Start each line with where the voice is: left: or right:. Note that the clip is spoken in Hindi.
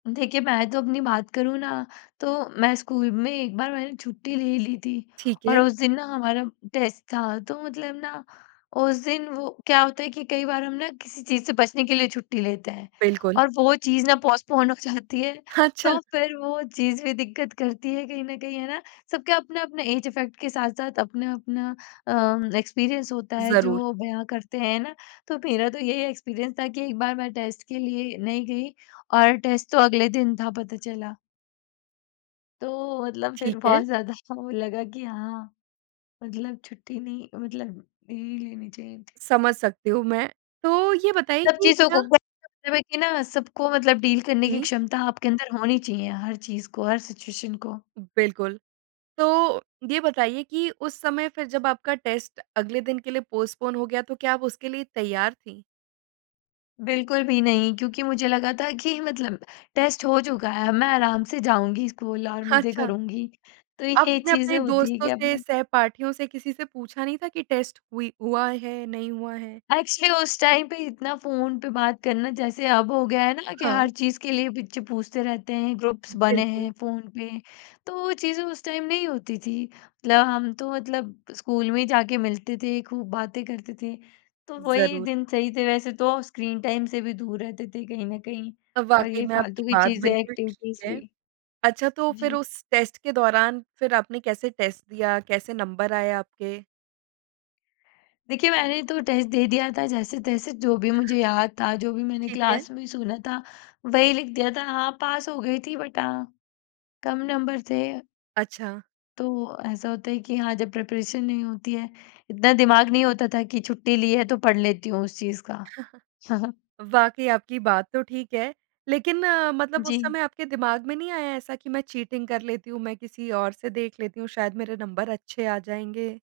left: देखिए, मैं तो अपनी बात करूँ ना, तो मैं स्कूल में एक बार मैंने छुट्टी ले ली थी
right: ठीक
left: और
right: है।
left: उस दिन ना हमारा टेस्ट था, तो मतलब ना उस दिन वो क्या होता है कि कई बार हम ना किसी चीज़ से बचने के लिए छुट्टी लेते हैं
right: बिल्कुल।
left: और वो चीज़ ना पोस्टपोन हो जाती है,
right: हाँ, अच्छा।
left: तो फिर वो चीज़ भी दिक्कत करती है कहीं न कहीं। है ना? सब के अपने-अपने ऐज इफेक्ट के साथ-साथ, अपना-अपना अम, एक्सपीरियंस होता है
right: ज़रूर।
left: जो बयाँ करते हैं ना? तो मेरा तो यही एक्सपीरियंस था कि एक बार मैं टेस्ट के लिए नहीं गई और टेस्ट तो अगले दिन था पता चला। तो मतलब फिर
right: ठीक है।
left: बहुत ज़्यादा वो लगा कि हाँ, मतलब छुट्टी नहीं मतलब ले लेनी चाहिए थी।
right: समझ सकती हूँ मैं, तो ये बताइए
left: सब
right: कि
left: चीज़ों को
right: क्या
left: [unintelligible] कि ना सबको मतलब डील करने की
right: जी।
left: क्षमता आपके अंदर होनी चाहिए, हर चीज़ को, हर सिचुएशन को।
right: बिल्कुल। तो ये बताइए कि उस समय फिर जब आपका टेस्ट अगले दिन के लिए पोस्टपोन हो गया, तो क्या आप उसके लिए तैयार थी?
left: बिल्कुल भी नहीं, क्योंकि मुझे लगा था कि मतलब टेस्ट हो चुका है, मैं आराम से जाऊँगी स्कूल और मज़े
right: अच्छा।
left: करूँगी तो ये
right: अपने-अपने
left: चीज़ें होती है
right: दोस्तों
left: कि
right: से,
left: अपने-अपने
right: सहपाठियों से किसी से पूछा नहीं था कि टेस्ट हुई हुआ है, नहीं हुआ है?
left: एक्चुअली उस टाइम पे इतना फ़ोन पे बात करना जैसे अब हो गया है ना कि हर
right: हाँ।
left: चीज़ के लिए पिच पूछते रहते हैं, ग्रुप्स बने
right: बिल्कुल।
left: हैं फ़ोन पे, तो वो चीज़ें उस टाइम नहीं होती थी। मतलब हम तो मतलब स्कूल में ही जाके मिलते थे, खूब बातें करते थे, तो वही
right: ज़रूर।
left: दिन सही थे वैसे तो स्क्रीन टाइम से भी दूर रहते थे कहीं न कहीं
right: अ,
left: और
right: वाक़ई
left: ये
right: में
left: फालतू
right: आपकी
left: की
right: बात
left: चीज़ें
right: बिल्कुल
left: एक्टिविटीज़
right: ठीक है।
left: भी
right: अच्छा, तो फिर
left: जी।
right: उस टेस्ट के दौरान फिर आपने कैसे टेस्ट दिया? कैसे नंबर आए आपके?
left: देखिए, मैंने तो टेस्ट दे दिया था जैसे-तैसे जो भी मुझे याद था, जो भी मैंने
right: ठीक है।
left: क्लास में सुना था वही लिख दिया था। हाँ, पास हो गई थी बट हाँ, कम नंबर थे अ
right: अच्छा।
left: तो ऐसा होता है कि हाँ, जब प्रिपरेशन नहीं होती है, इतना दिमाग नहीं होता था कि छुट्टी ली है तो पढ़ लेती हूँ उस चीज़ का।
right: वाक़ई आपकी बात तो ठीक है, लेकिन मतलब उस
left: जी।
right: समय आपके दिमाग में नहीं आया ऐसा कि मैं चीटिंग कर लेती हूँ, मैं किसी और से देख लेती हूँ। शायद मेरे नंबर अच्छे आ जाएँगे?